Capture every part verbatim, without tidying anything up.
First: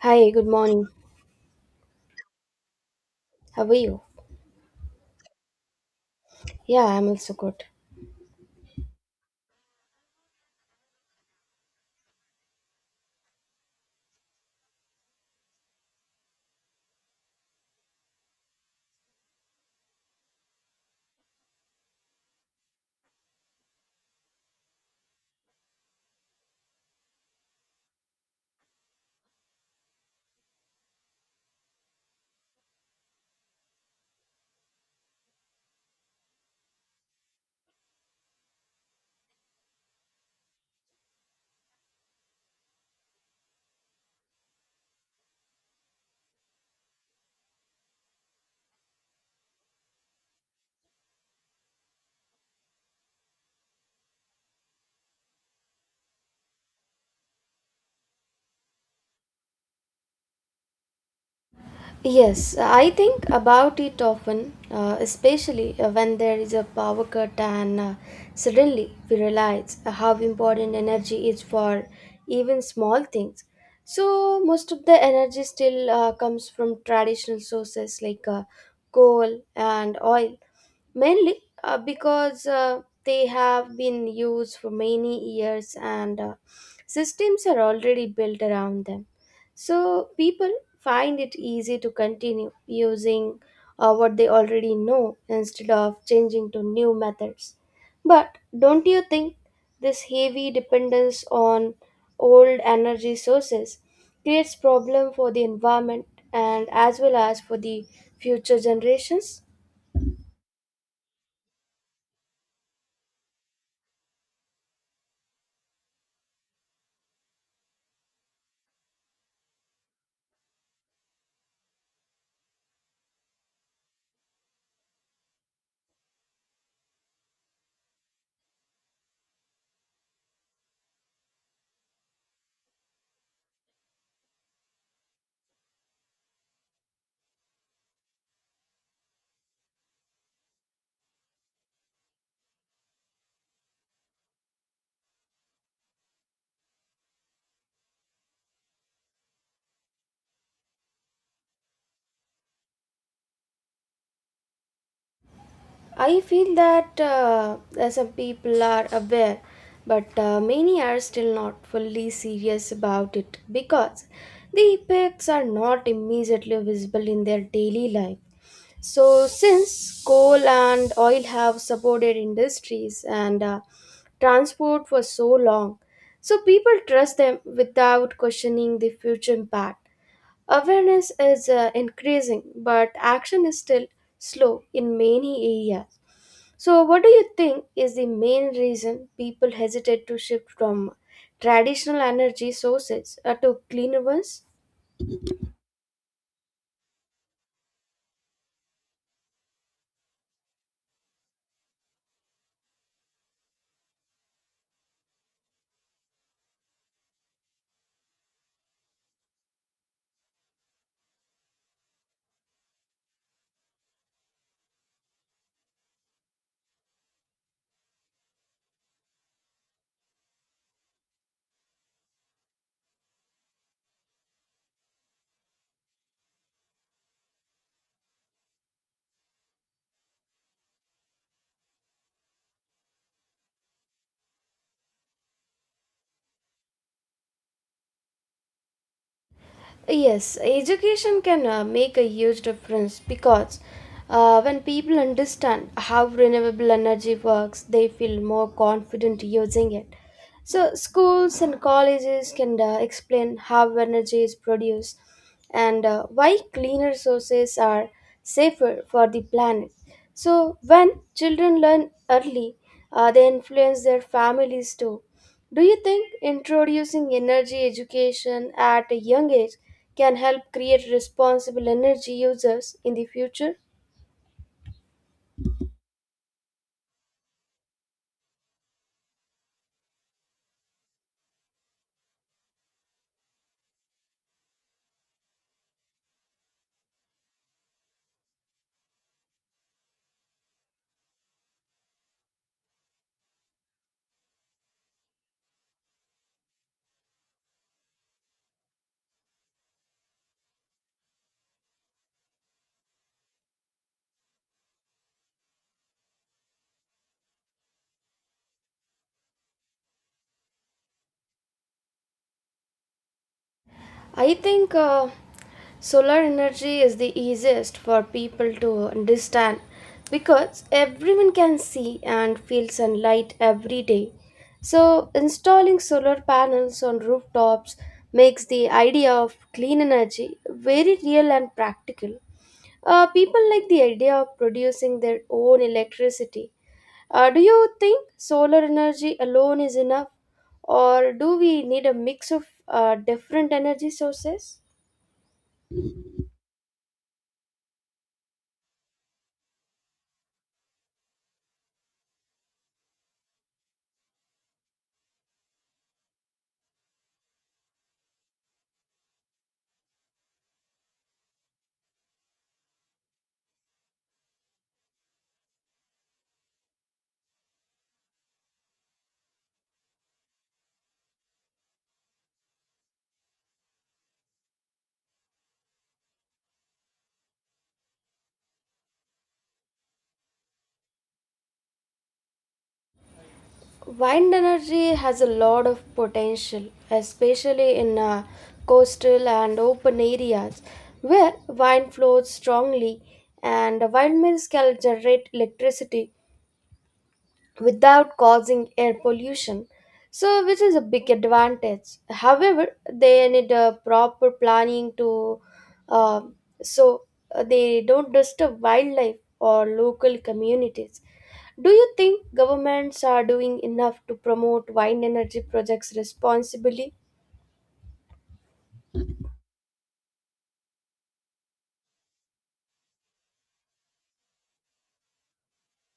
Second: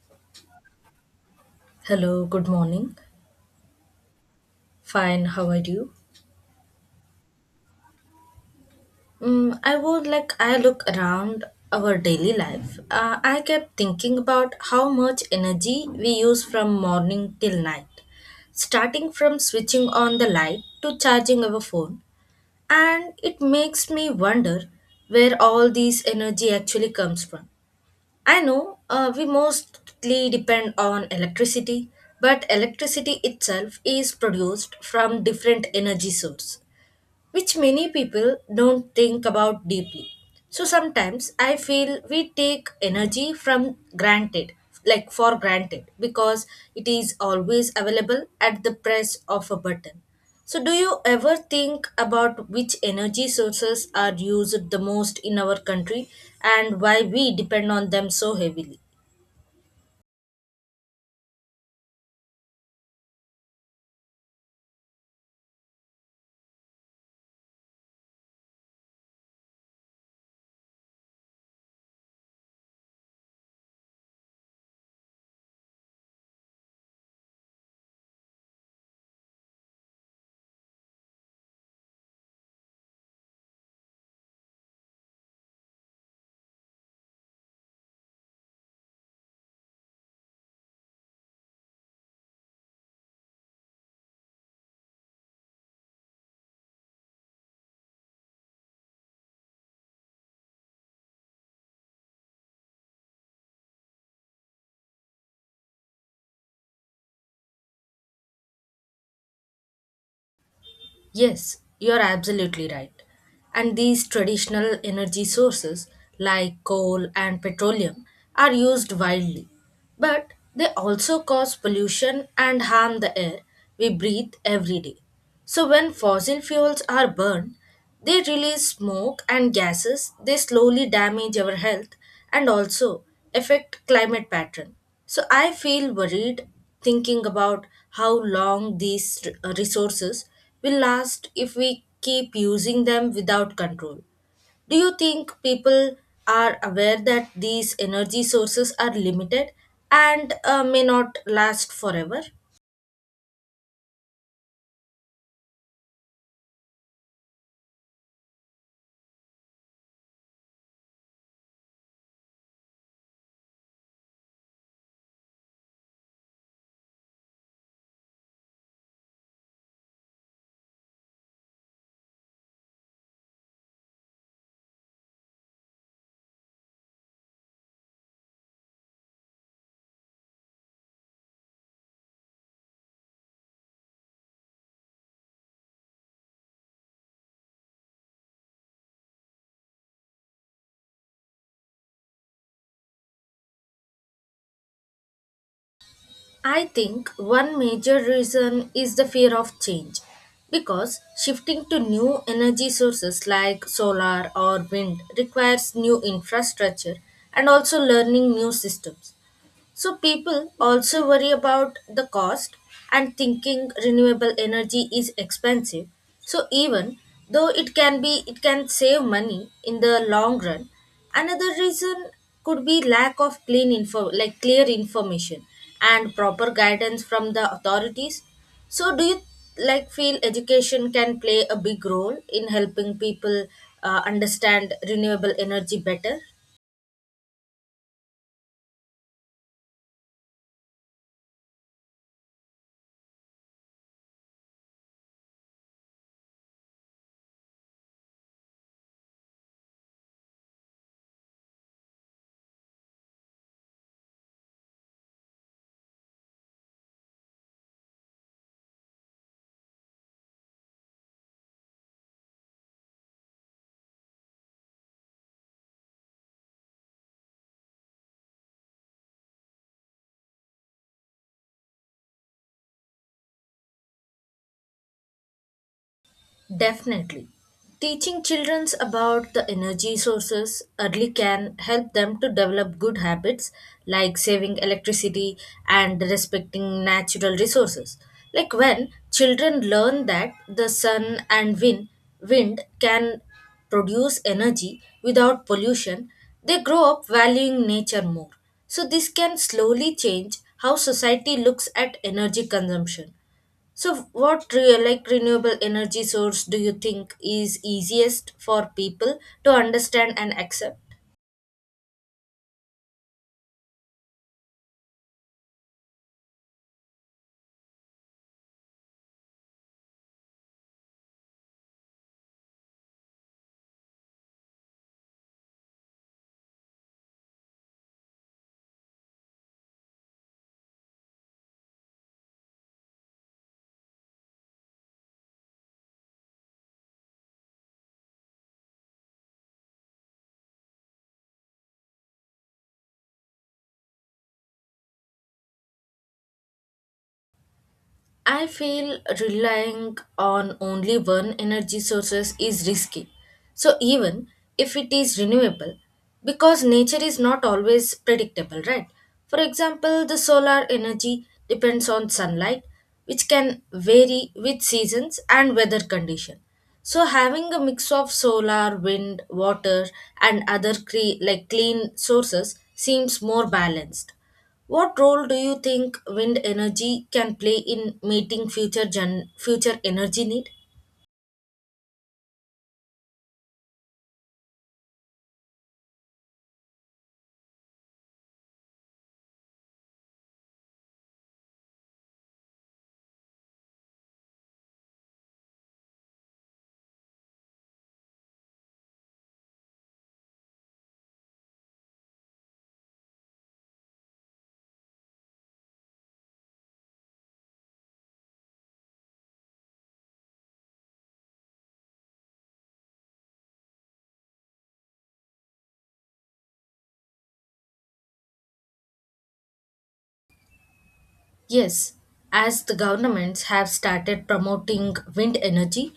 Hi, good morning. Hello, good morning. How are you? Fine, how are you? Yeah, I'm also good. Mm, I would like I look around our daily life. Uh, I kept thinking about how much energy we use from morning till night, starting from switching on the light to charging our phone, and it makes me wonder where all this energy actually comes from. I know uh, we mostly depend on electricity, but electricity itself is produced from different energy source which many people don't think about deeply. So sometimes I feel we take energy from granted, like for granted, because it is always available at the press of a button. So, do you ever think about which energy sources are used the most in our country and why we depend on them so heavily? Yes, I think about it often, uh, especially uh, when there is a power cut and uh, suddenly we realize how important energy is for even small things. So, most of the energy still uh, comes from traditional sources like uh, coal and oil. Mainly uh, because uh, they have been used for many years and uh, systems are already built around them. So people find it easy to continue using uh, what they already know instead of changing to new methods. But don't you think this heavy dependence on old energy sources creates problem for the environment and as well as for the future generations? Yes, you're absolutely right. And these traditional energy sources like coal and petroleum are used widely, but they also cause pollution and harm the air we breathe every day. So, when fossil fuels are burned, they release smoke and gases. They slowly damage our health and also affect climate pattern. So I feel worried thinking about how long these r- resources will last if we keep using them without control. Do you think people are aware that these energy sources are limited and uh, may not last forever? I feel that uh, some people are aware, but uh, many are still not fully serious about it because the effects are not immediately visible in their daily life. So, since coal and oil have supported industries and uh, transport for so long, so people trust them without questioning the future impact. Awareness is uh, increasing, but action is still slow in many areas. So, what do you think is the main reason people hesitate to shift from traditional energy sources uh, to cleaner ones? I think one major reason is the fear of change because shifting to new energy sources like solar or wind requires new infrastructure and also learning new systems. So people also worry about the cost and thinking renewable energy is expensive. So even though it can be it can save money in the long run, another reason could be lack of clean info like clear information and proper guidance from the authorities. So do you like feel education can play a big role in helping people uh, understand renewable energy better? Yes, education can uh, make a huge difference because uh, when people understand how renewable energy works, they feel more confident using it. So, schools and colleges can uh, explain how energy is produced and uh, why cleaner sources are safer for the planet. So, when children learn early, uh, they influence their families too. Do you think introducing energy education at a young age can help create responsible energy users in the future? Definitely. Teaching children about the energy sources early can help them to develop good habits like saving electricity and respecting natural resources. Like when children learn that the sun and wind, wind can produce energy without pollution, they grow up valuing nature more. So, this can slowly change how society looks at energy consumption. So, what real like renewable energy source do you think is easiest for people to understand and accept? I think uh, solar energy is the easiest for people to understand because everyone can see and feel sunlight every day. So, installing solar panels on rooftops makes the idea of clean energy very real and practical. Uh, people like the idea of producing their own electricity. Uh, do you think solar energy alone is enough, or do we need a mix of uh, different energy sources? I feel relying on only one energy sources is risky. So even if it is renewable, because nature is not always predictable, right? For example, the solar energy depends on sunlight, which can vary with seasons and weather condition. So having a mix of solar, wind, water, and other cre- like clean sources seems more balanced. What role do you think wind energy can play in meeting future gen- future energy need? Wind energy has a lot of potential, especially in uh, coastal and open areas where wind flows strongly and windmills can generate electricity without causing air pollution, so which is a big advantage. However, they need a proper planning to uh, so uh, they don't disturb wildlife or local communities. Do you think governments are doing enough to promote wind energy projects responsibly? Yes, as the governments have started promoting wind energy,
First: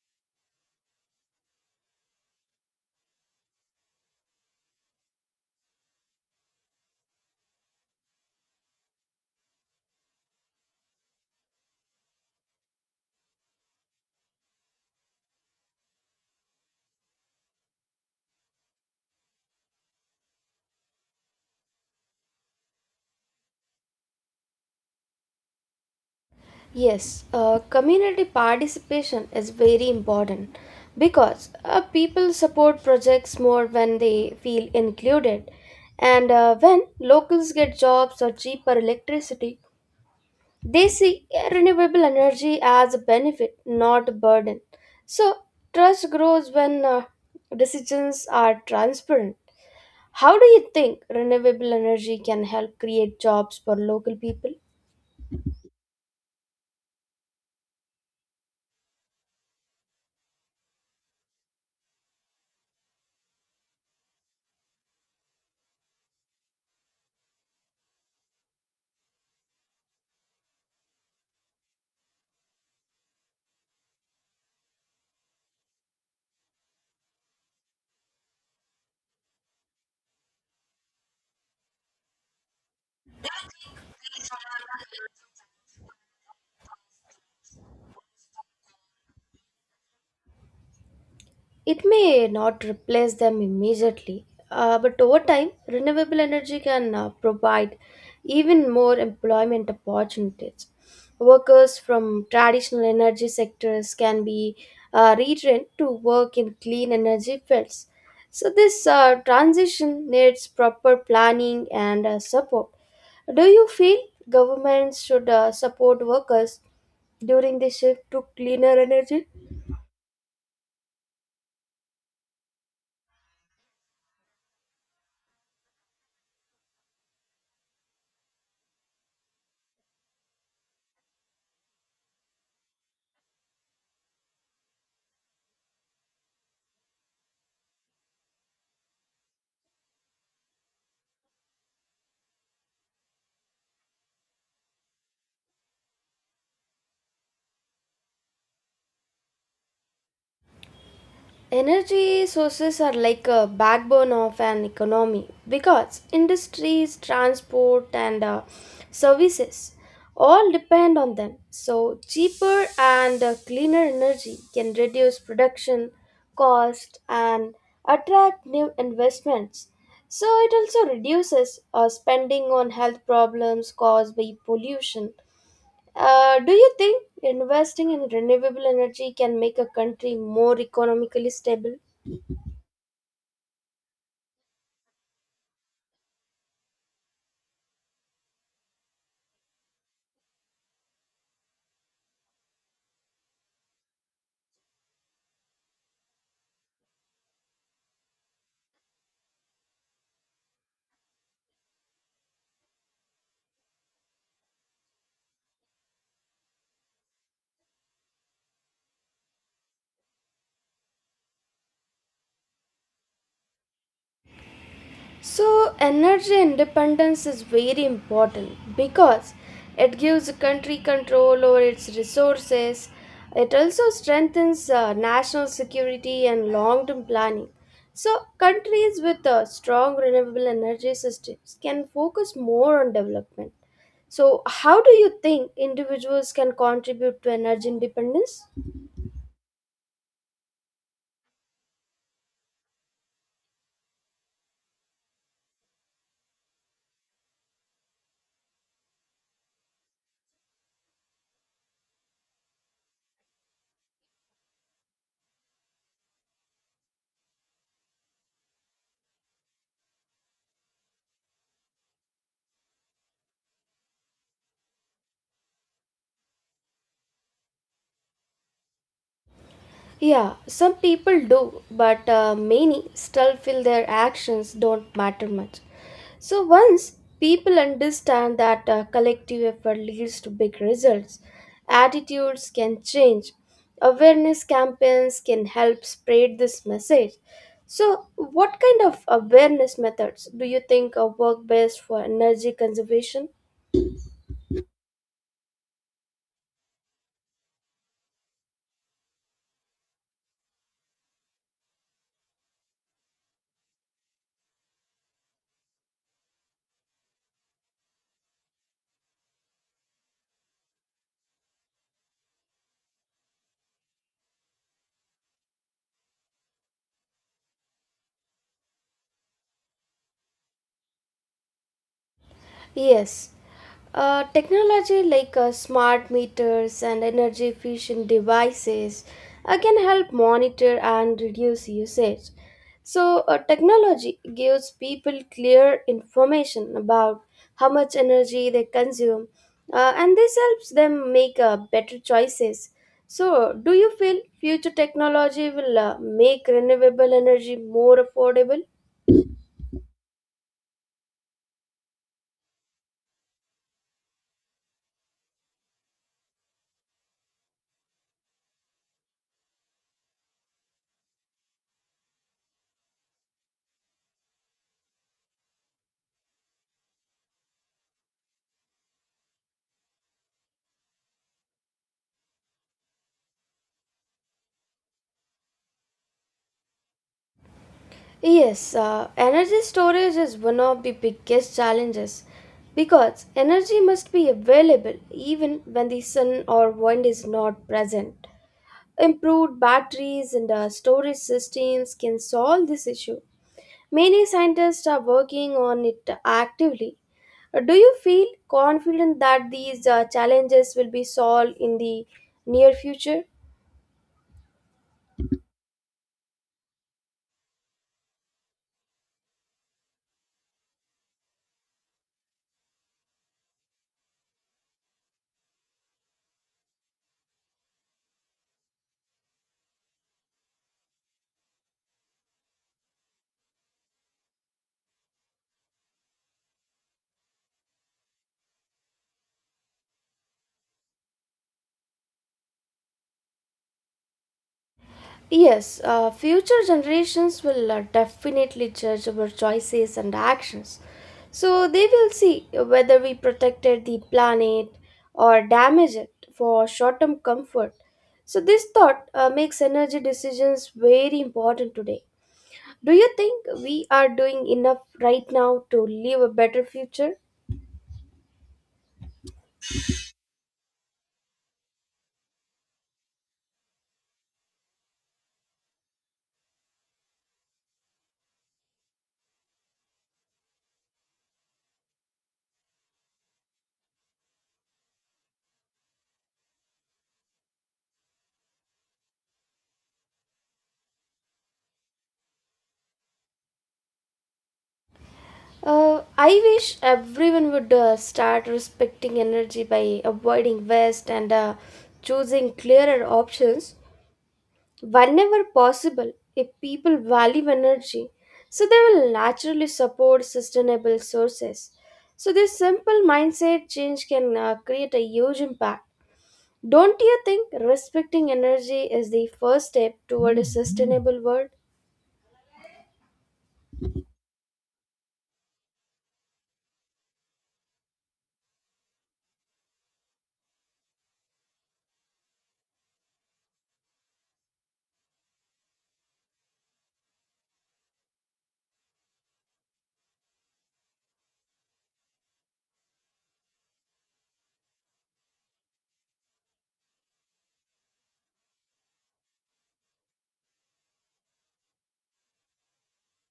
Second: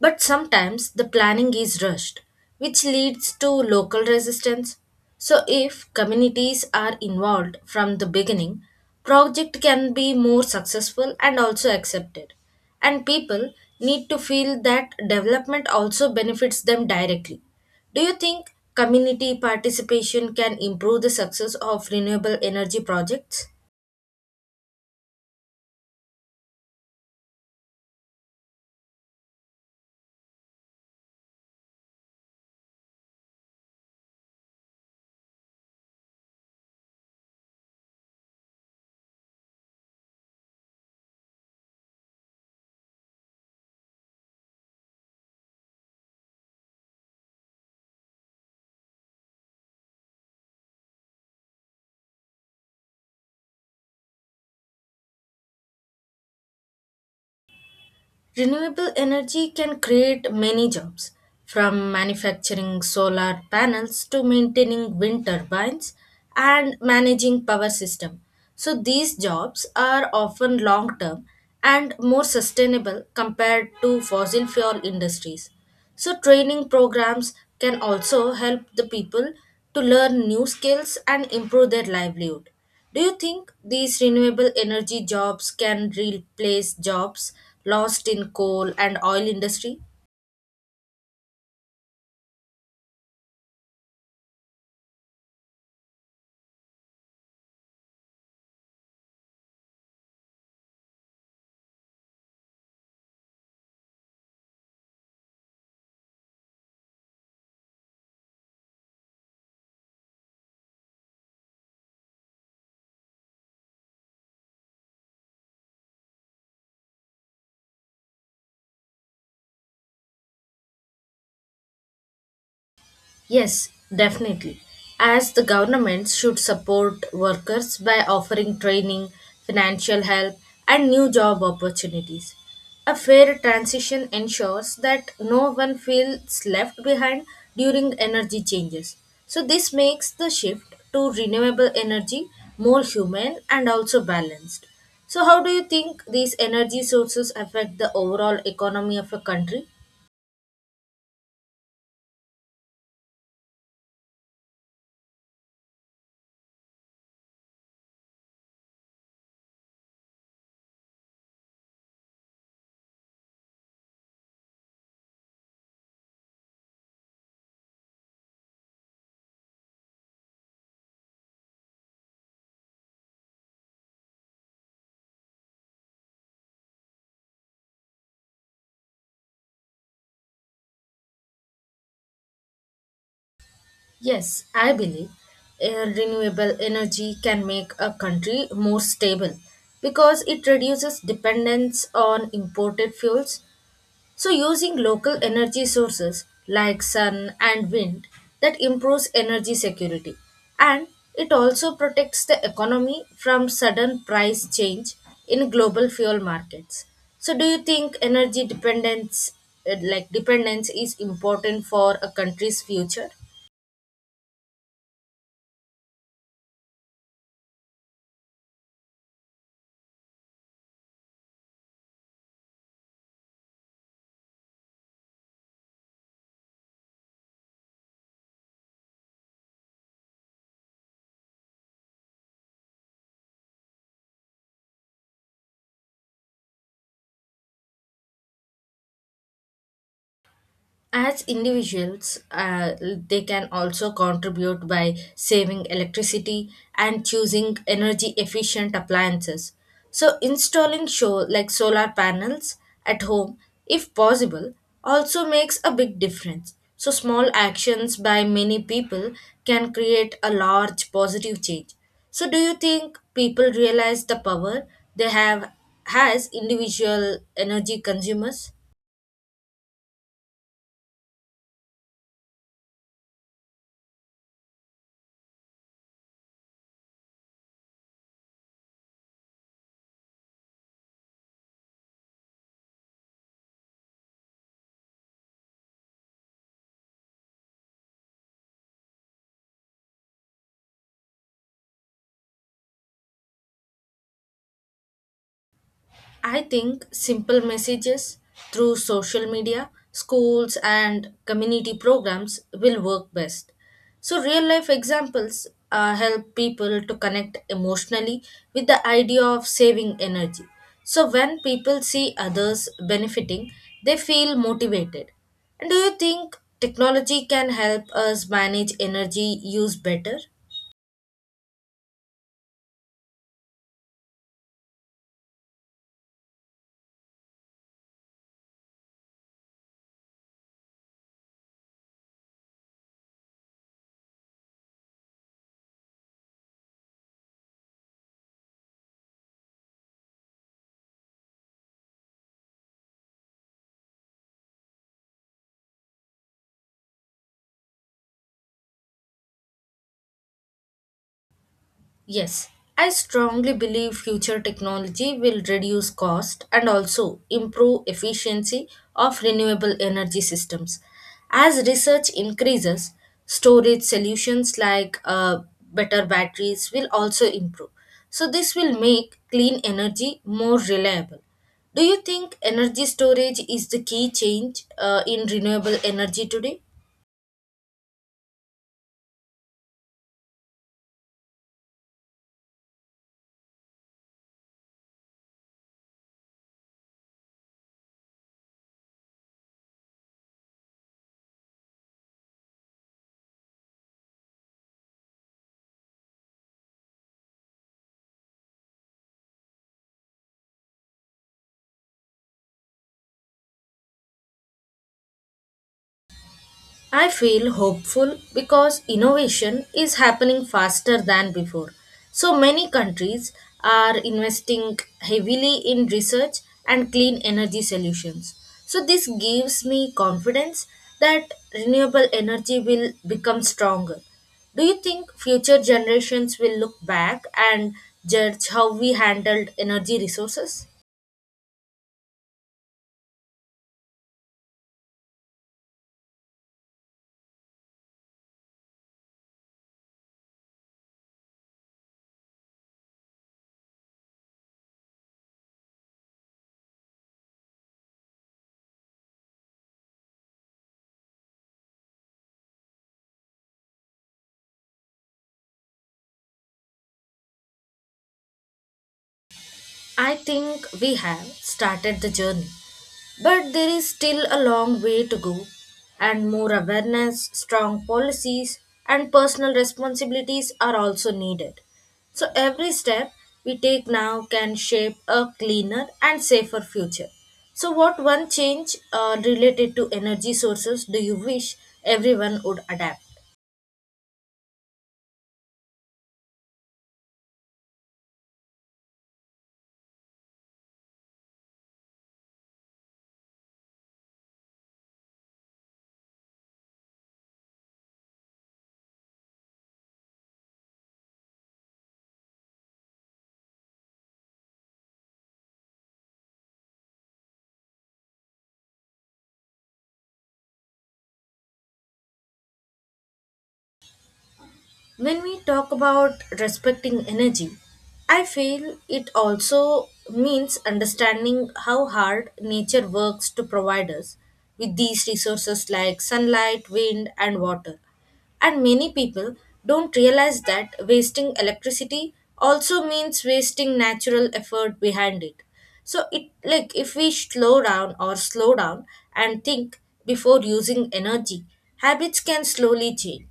but sometimes the planning is rushed, which leads to local resistance. So, if communities are involved from the beginning, project can be more successful and also accepted. And people need to feel that development also benefits them directly. Do you think community participation can improve the success of renewable energy projects? Yes, uh, community participation is very important because uh, people support projects more when they feel included. And uh, when locals get jobs or cheaper electricity, they see uh, renewable energy as a benefit, not a burden. So, trust grows when uh, decisions are transparent. How do you think renewable energy can help create jobs for local people? Renewable energy can create many jobs, from manufacturing solar panels to maintaining wind turbines and managing power system. So these jobs are often long term and more sustainable compared to fossil fuel industries. So training programs can also help the people to learn new skills and improve their livelihood. Do you think these renewable energy jobs can replace jobs lost in coal and oil industry? It may not replace them immediately, uh, but over time, renewable energy can uh, provide even more employment opportunities. Workers from traditional energy sectors can be uh, retrained to work in clean energy fields. So, this uh, transition needs proper planning and uh, support. Do you feel governments should uh, support workers during the shift to cleaner energy? Yes, definitely. As the governments should support workers by offering training, financial help, and new job opportunities. A fair transition ensures that no one feels left behind during energy changes. So, this makes the shift to renewable energy more human and also balanced. So, how do you think these energy sources affect the overall economy of a country? Energy sources are like a backbone of an economy because industries, transport, and uh, services all depend on them. So, cheaper and uh, cleaner energy can reduce production cost and attract new investments. So, it also reduces uh, spending on health problems caused by pollution. Uh, do you think investing in renewable energy can make a country more economically stable? Yes, I believe uh, renewable energy can make a country more stable because it reduces dependence on imported fuels. So, using local energy sources like sun and wind that improves energy security and it also protects the economy from sudden price change in global fuel markets. So, do you think energy dependence, uh, like dependence, is important for a country's future? So, energy independence is very important because it gives a country control over its resources. It also strengthens uh, national security and long term planning. So, countries with uh, strong renewable energy systems can focus more on development. So, how do you think individuals can contribute to energy independence? As individuals, uh, they can also contribute by saving electricity and choosing energy efficient appliances. So, installing show like solar panels at home, if possible, also makes a big difference. So, small actions by many people can create a large positive change. So, do you think people realize the power they have as individual energy consumers? Yeah, some people do, but uh, many still feel their actions don't matter much. So once people understand that uh, collective effort leads to big results, attitudes can change. Awareness campaigns can help spread this message. So, what kind of awareness methods do you think uh, work best for energy conservation? I think simple messages through social media, schools, and community programs will work best. So, real life examples uh, help people to connect emotionally with the idea of saving energy. So, when people see others benefiting, they feel motivated. And do you think technology can help us manage energy use better? Yes, uh, technology like uh, smart meters and energy efficient devices uh, can help monitor and reduce usage. So, uh, technology gives people clear information about how much energy they consume, uh, and this helps them make uh, better choices. So, do you feel future technology will uh, make renewable energy more affordable? Yes, I strongly believe future technology will reduce cost and also improve efficiency of renewable energy systems. As research increases, storage solutions like uh, better batteries will also improve. So, this will make clean energy more reliable. Do you think energy storage is the key change uh, in renewable energy today? Yes, uh, energy storage is one of the biggest challenges because energy must be available even when the sun or wind is not present. Improved batteries and uh, storage systems can solve this issue. Many scientists are working on it actively. Uh, Do you feel confident that these uh, challenges will be solved in the near future? I feel hopeful because innovation is happening faster than before. So many countries are investing heavily in research and clean energy solutions. So this gives me confidence that renewable energy will become stronger. Do you think future generations will look back and judge how we handled energy resources? Yes, uh, future generations will uh, definitely judge our choices and actions. So they will see whether we protected the planet or damaged it for short term comfort. So this thought uh, makes energy decisions very important today. Do you think we are doing enough right now to leave a better future? I think we have started the journey, but there is still a long way to go, and more awareness, strong policies, and personal responsibilities are also needed. So, every step we take now can shape a cleaner and safer future. So, what one change uh, related to energy sources do you wish everyone would adapt? Uh, I wish everyone would uh, start respecting energy by avoiding waste and uh, choosing clearer options whenever possible. If people value energy, so they will naturally support sustainable sources. So, this simple mindset change can uh, create a huge impact. Don't you think respecting energy is the first step toward a sustainable world? When we talk about respecting energy, I feel it also means understanding how hard nature works to provide us with these resources like sunlight, wind, and water. And many people don't realize that wasting electricity also means wasting natural effort behind it. So it like if we slow down or slow down and think before using energy, habits can slowly change.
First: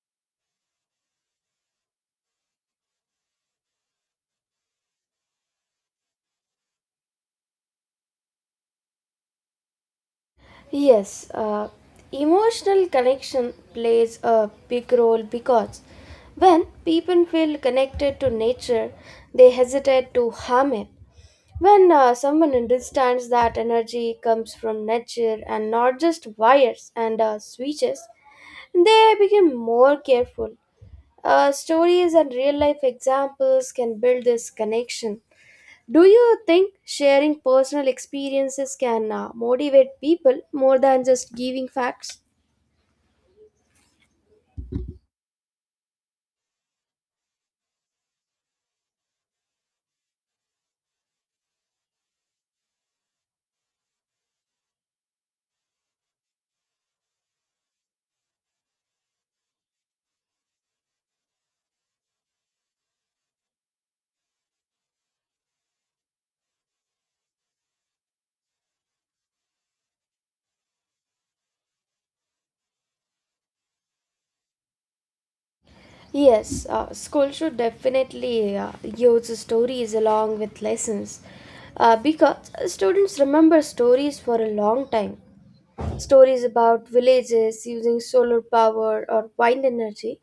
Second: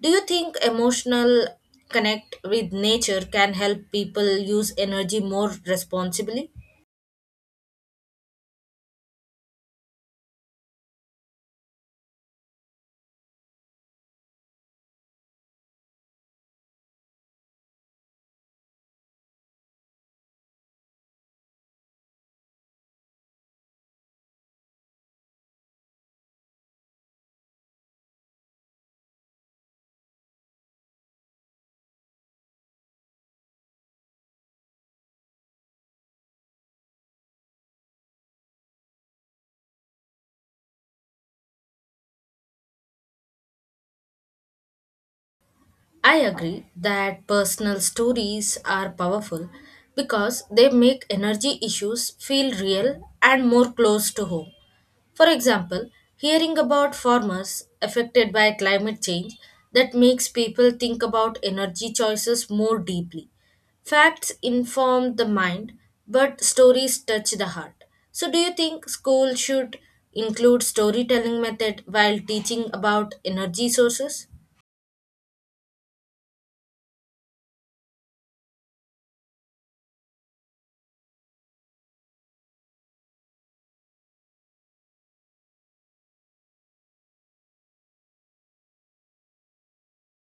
Do you think emotional connect with nature can help people use energy more responsibly? Yes, uh, emotional connection plays a big role because when people feel connected to nature, they hesitate to harm it. When uh, someone understands that energy comes from nature and not just wires and uh, switches, they become more careful. Uh, stories and real life examples can build this connection. Do you think sharing personal experiences can uh, motivate people more than just giving facts? I agree that personal stories are powerful because they make energy issues feel real and more close to home. For example, hearing about farmers affected by climate change that makes people think about energy choices more deeply. Facts inform the mind, but stories touch the heart. So, do you think school should include storytelling method while teaching about energy sources? Yes, uh, school should definitely uh, use stories along with lessons uh, because students remember stories for a long time. Stories about villages using solar power or wind energy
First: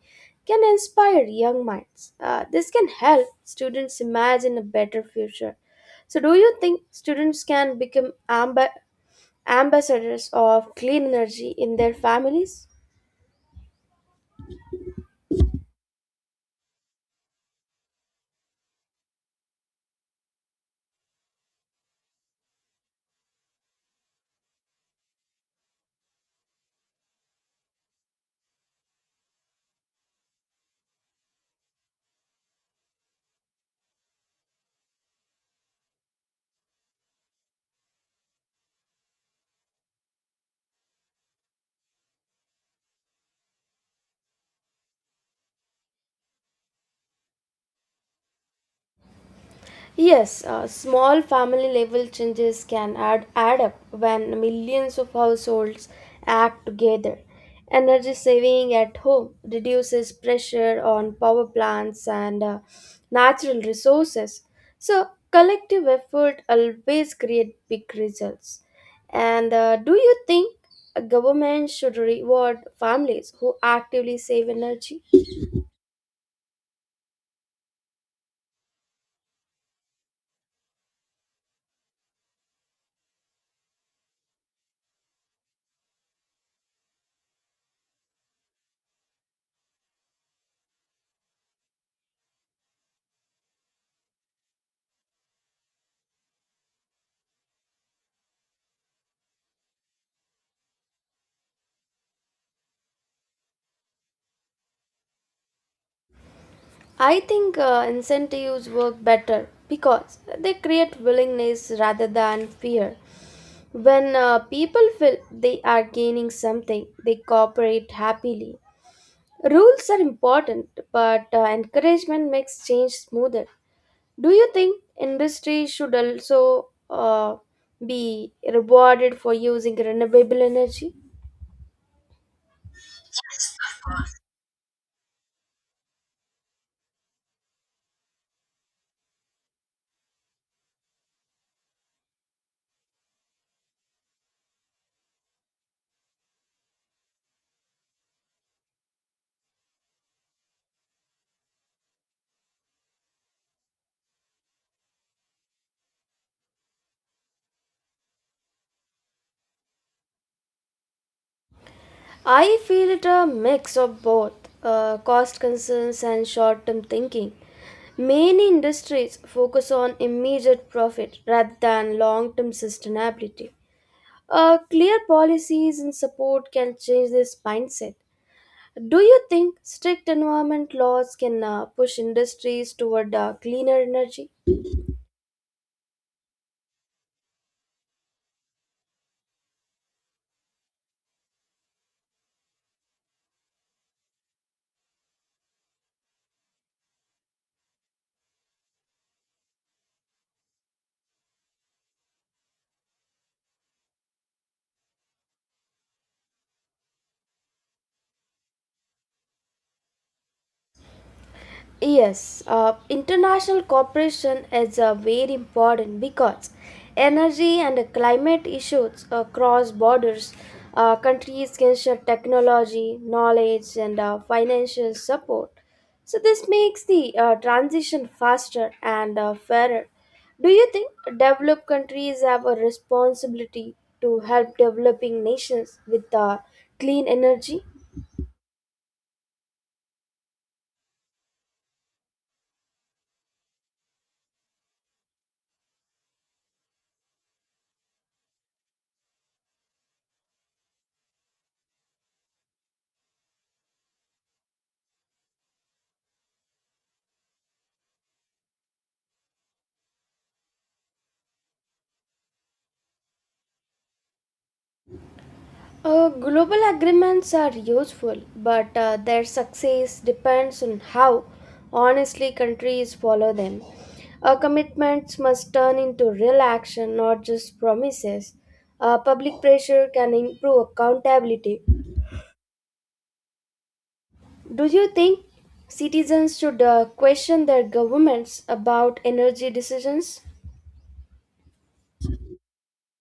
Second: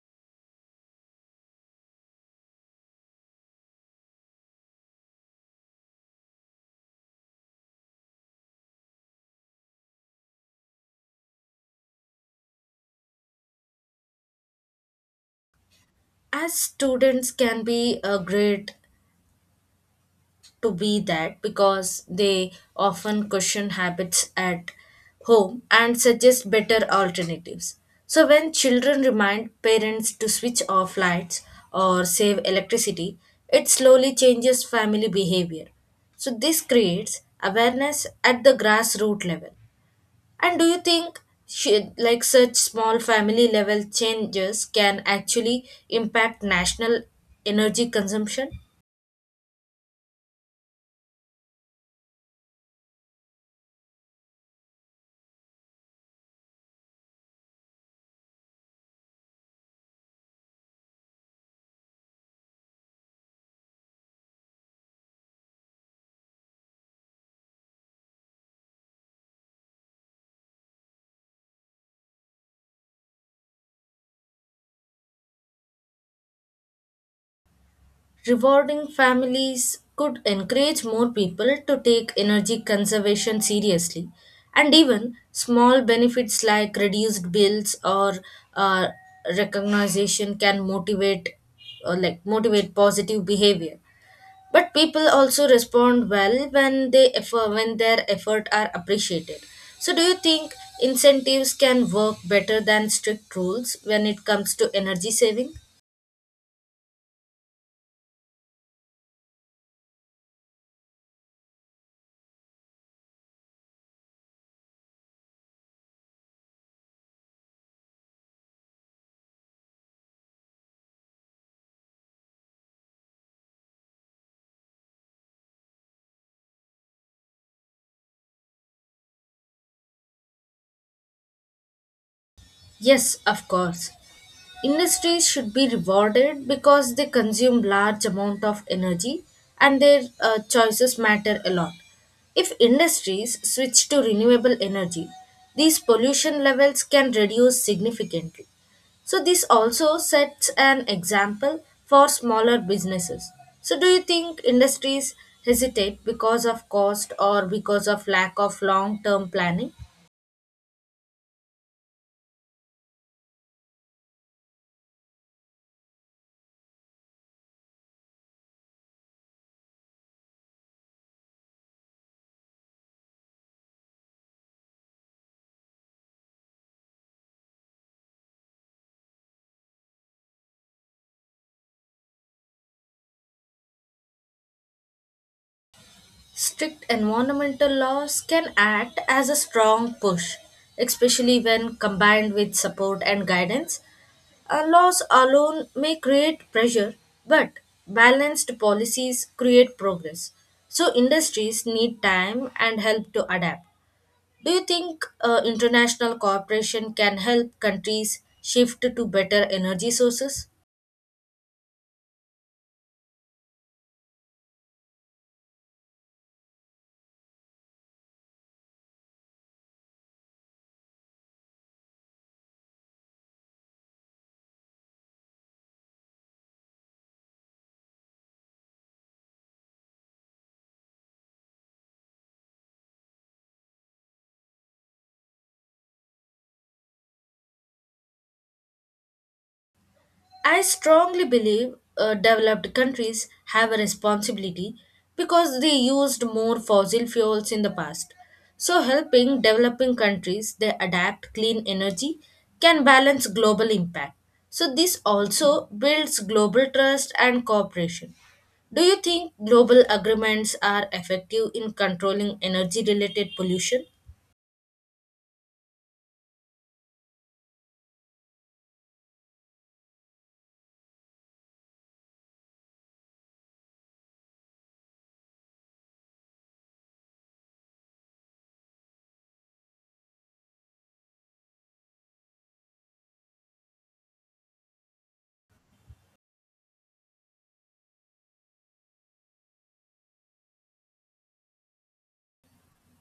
can inspire young minds. Uh, this can help students imagine a better future. So, do you think students can become amba- ambassadors of clean energy in their families? As students can be a great to be that because they often question habits at home and suggest better alternatives. So, when children remind parents to switch off lights or save electricity, it slowly changes family behavior. So, this creates awareness at the grassroots level. And do you think should, like such small family level changes can actually impact national energy consumption? Yes, uh, small family level changes can add, add up when millions of households act together. Energy saving at home reduces pressure on power plants and uh, natural resources. So, collective effort always create big results. And uh, do you think a government should reward families who actively save energy? Rewarding families could encourage more people to take energy conservation seriously, and even small benefits like reduced bills or uh, recognition can motivate or like motivate positive behavior. But people also respond well when they effort, when their effort are appreciated. So, do you think incentives can work better than strict rules when it comes to energy saving? I think uh, incentives work better because they create willingness rather than fear. When uh, people feel they are gaining something, they cooperate happily. Rules are important, but uh, encouragement makes change smoother. Do you think industry should also uh, be rewarded for using renewable energy? Yes, of course. Industries should be rewarded because they consume large amount of energy and their uh, choices matter a lot. If industries switch to renewable energy, these pollution levels can reduce significantly. So this also sets an example for smaller businesses. So do you think industries hesitate because of cost or because of lack of long-term planning? I feel it a mix of both uh, cost concerns and short term thinking. Many industries focus on immediate profit rather than long term sustainability. Uh, clear policies and support can change this mindset. Do you think strict environment laws can uh, push industries toward uh, cleaner energy? Strict environmental laws can act as a strong push, especially when combined with support and guidance. Uh, laws alone may create pressure, but balanced policies create progress. So, industries need time and help to adapt. Do you think uh, international cooperation can help countries shift to better energy sources? Yes, uh, international cooperation is uh, very important because energy and climate issues across borders, uh, countries can share technology, knowledge, and uh, financial support. So, this makes the uh, transition faster and uh, fairer. Do you think developed countries have a responsibility to help developing nations with uh, clean energy? I strongly believe uh, developed countries have a responsibility because they used more fossil fuels in the past. So, helping developing countries they adapt clean energy can balance global impact. So, this also builds global trust and cooperation. Do you think global agreements are effective in controlling energy related pollution? Uh, global agreements are useful, but uh, their success depends on how honestly countries follow them. Our commitments must turn into real action, not just promises. Uh, public pressure can improve accountability. Do you think citizens should uh, question their governments about energy decisions?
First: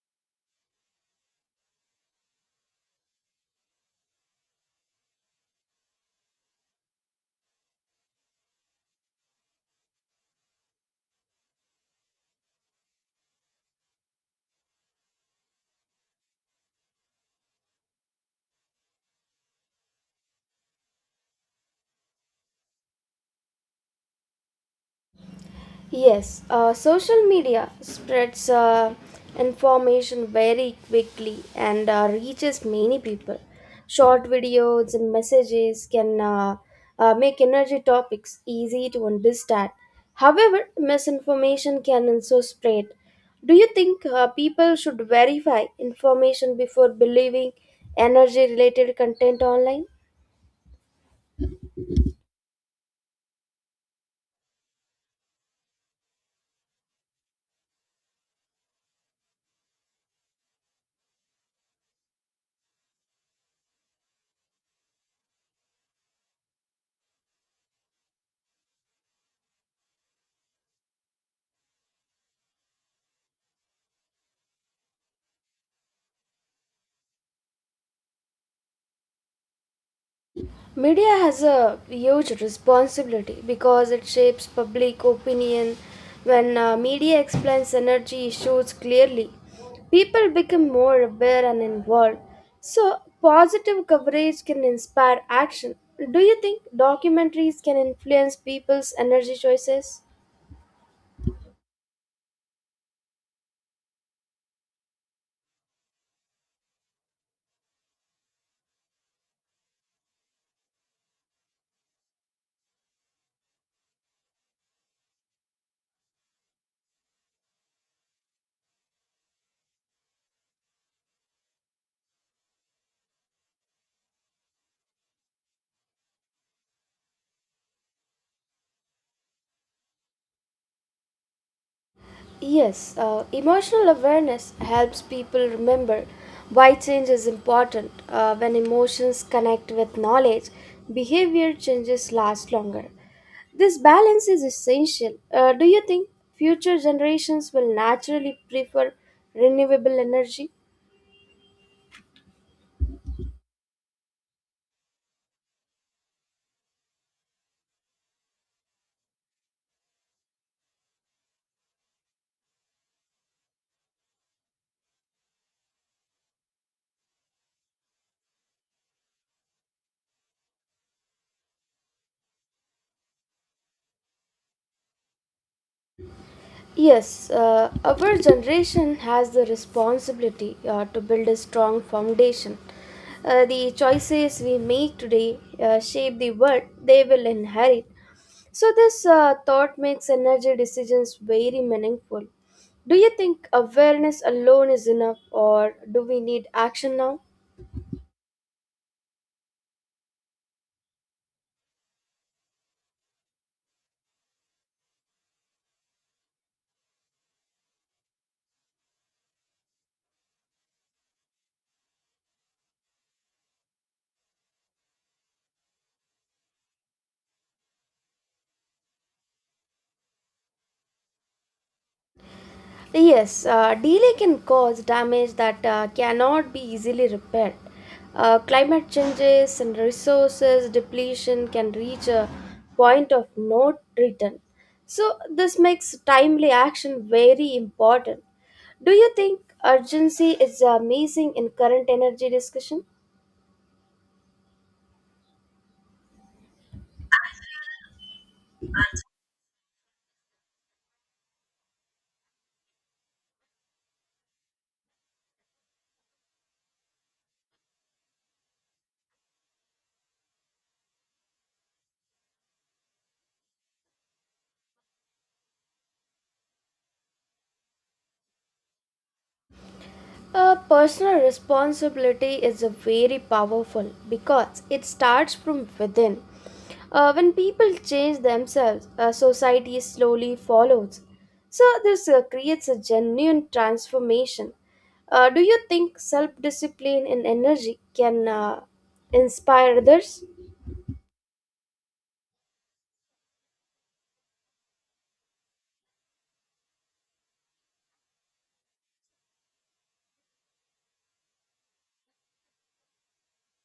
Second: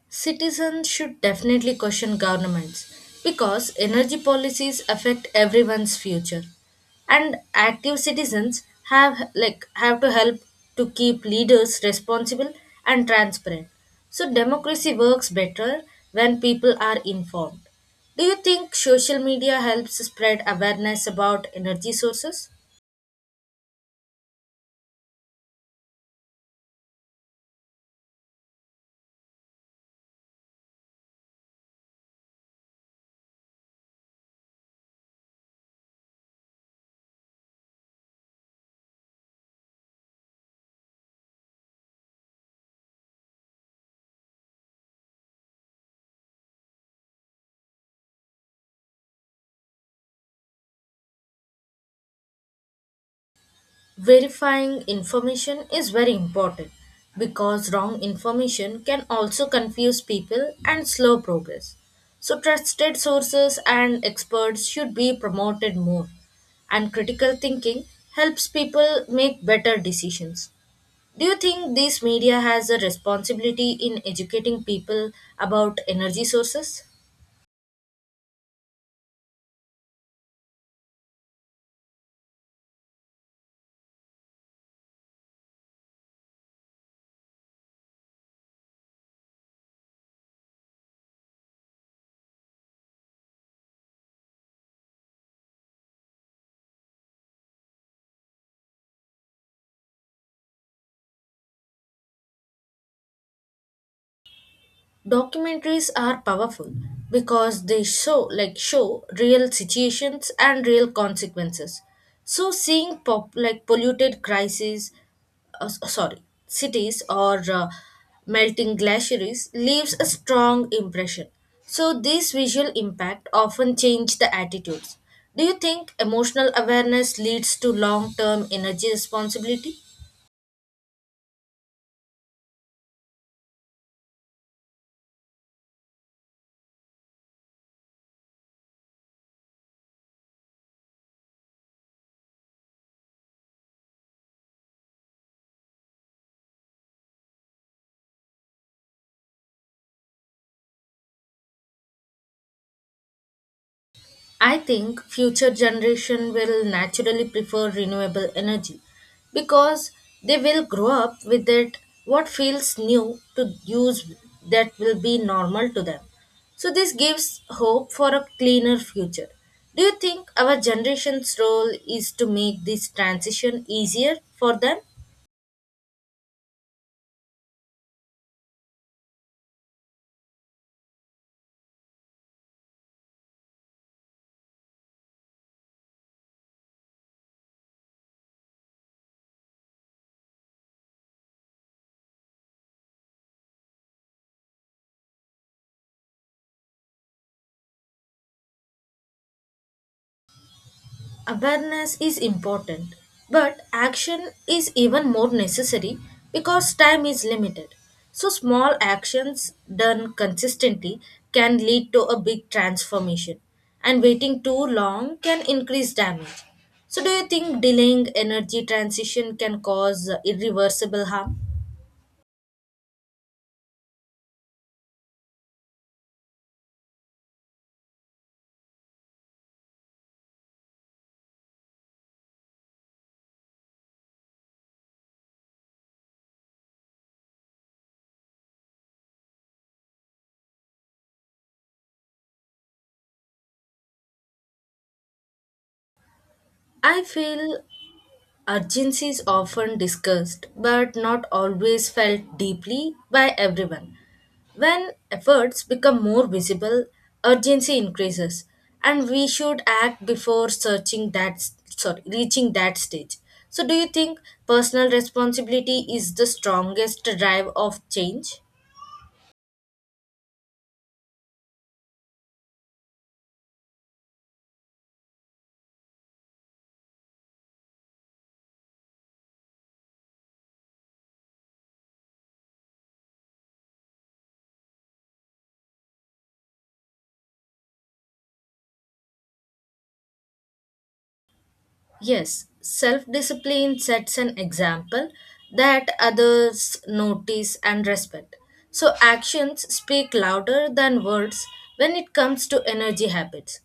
Citizens should definitely question governments because energy policies affect everyone's future. And active citizens have like have to help to keep leaders responsible and transparent. So democracy works better when people are informed. Do you think social media helps spread awareness about energy sources? Yes, uh, social media spreads uh, information very quickly and uh, reaches many people. Short videos and messages can uh, uh, make energy topics easy to understand. However, misinformation can also spread. Do you think uh, people should verify information before believing energy related content online? Verifying information is very important because wrong information can also confuse people and slow progress. So, trusted sources and experts should be promoted more, and critical thinking helps people make better decisions. Do you think this media has a responsibility in educating people about energy sources? Media has a huge responsibility because it shapes public opinion. When uh, media explains energy issues clearly, people become more aware and involved. So, positive coverage can inspire action. Do you think documentaries can influence people's energy choices? Documentaries are powerful because they show like show real situations and real consequences. So seeing pop, like polluted crises uh, s- sorry cities or uh, melting glaciers leaves a strong impression. So this visual impact often change the attitudes. Do you think emotional awareness leads to long term energy responsibility? Yes, uh, emotional awareness helps people remember why change is important. Uh, when emotions connect with knowledge, behavior changes last longer. This balance is essential. Uh, do you think future generations will naturally prefer renewable energy? I think future generation will naturally prefer renewable energy because they will grow up with it. What feels new to use, that will be normal to them. So this gives hope for a cleaner future. Do you think our generation's role is to make this transition easier for them? Yes, uh, our generation has the responsibility uh, to build a strong foundation. Uh, the choices we make today uh, shape the world they will inherit. So, this uh, thought makes energy decisions very meaningful. Do you think awareness alone is enough, or do we need action now? Awareness is important, but action is even more necessary because time is limited. So, small actions done consistently can lead to a big transformation, and waiting too long can increase damage. So, do you think delaying energy transition can cause uh, irreversible harm? Yes, uh, delay can cause damage that uh, cannot be easily repaired. Uh, climate changes and resources depletion can reach a point of no return. So, this makes timely action very important. Do you think urgency is uh, missing in current energy discussion? I feel urgency is often discussed but not always felt deeply by everyone. When efforts become more visible, urgency increases and we should act before searching that sorry, reaching that stage. So do you think personal responsibility is the strongest drive of change? Uh, personal responsibility is a very powerful because it starts from within. Uh, when people change themselves, uh, society slowly follows. So this uh, creates a genuine transformation. Uh, do you think self-discipline and energy can uh, inspire others? Yes, self discipline sets an example that others notice and respect. So, actions speak louder than words when it comes to energy habits,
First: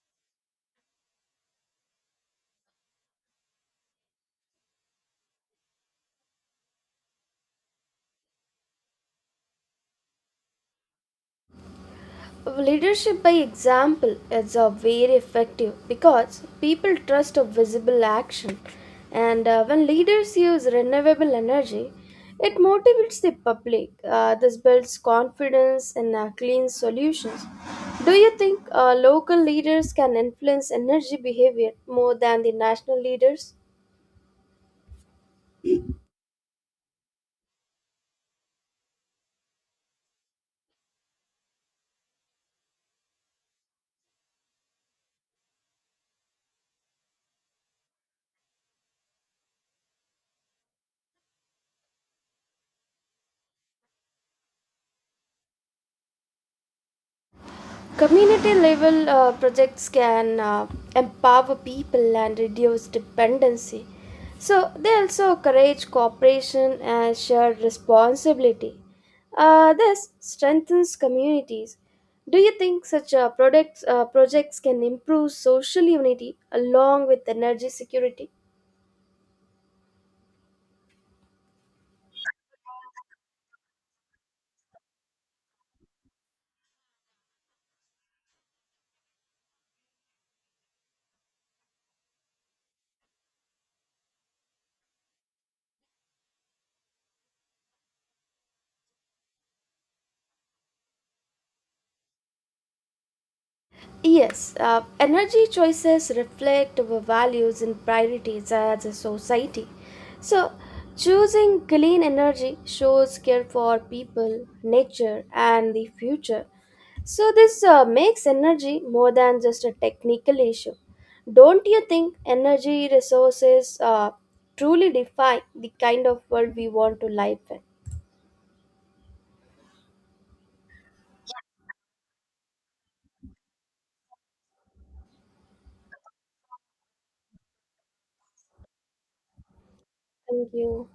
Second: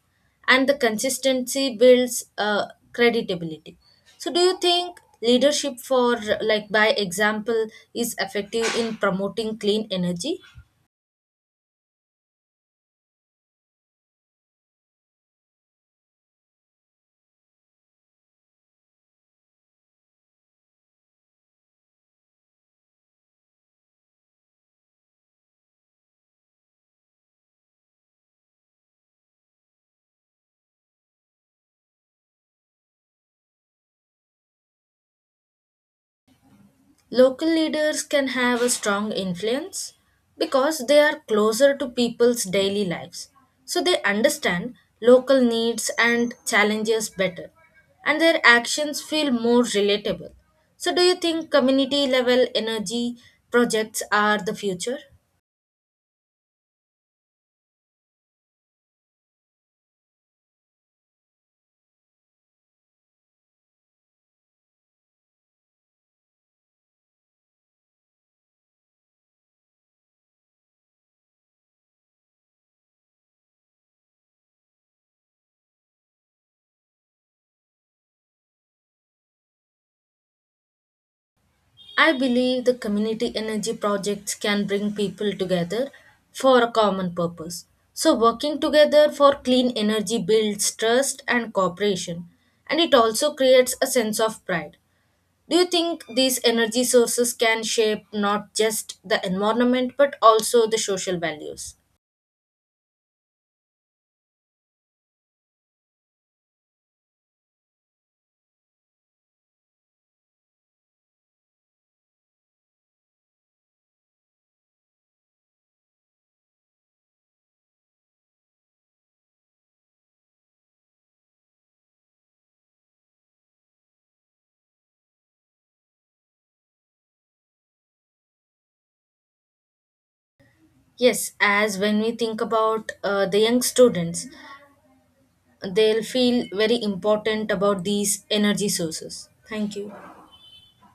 and the consistency builds uh, credibility. So, do you think leadership for like by example is effective in promoting clean energy? Leadership by example is a very effective because people trust a visible action, and uh, when leaders use renewable energy, it motivates the public. Uh, this builds confidence in uh, clean solutions. Do you think uh, local leaders can influence energy behavior more than the national leaders? Local leaders can have a strong influence because they are closer to people's daily lives. So they understand local needs and challenges better, and their actions feel more relatable. So, do you think community level energy projects are the future? Community level uh, projects can uh, empower people and reduce dependency. So they also encourage cooperation and shared responsibility. Uh, this strengthens communities. Do you think such uh, products, uh, projects can improve social unity along with energy security? I believe the community energy projects can bring people together for a common purpose. So, working together for clean energy builds trust and cooperation, and it also creates a sense of pride. Do you think these energy sources can shape not just the environment but also the social values? Yes, uh, energy choices reflect our values and priorities as a society. So, choosing clean energy shows care for people, nature, and the future. So, this uh, makes energy more than just a technical issue. Don't you think energy resources uh, truly define the kind of world we want to live in? Yes, as when we think about uh, the young students, they'll feel very important about these energy sources. Thank you. Thank you.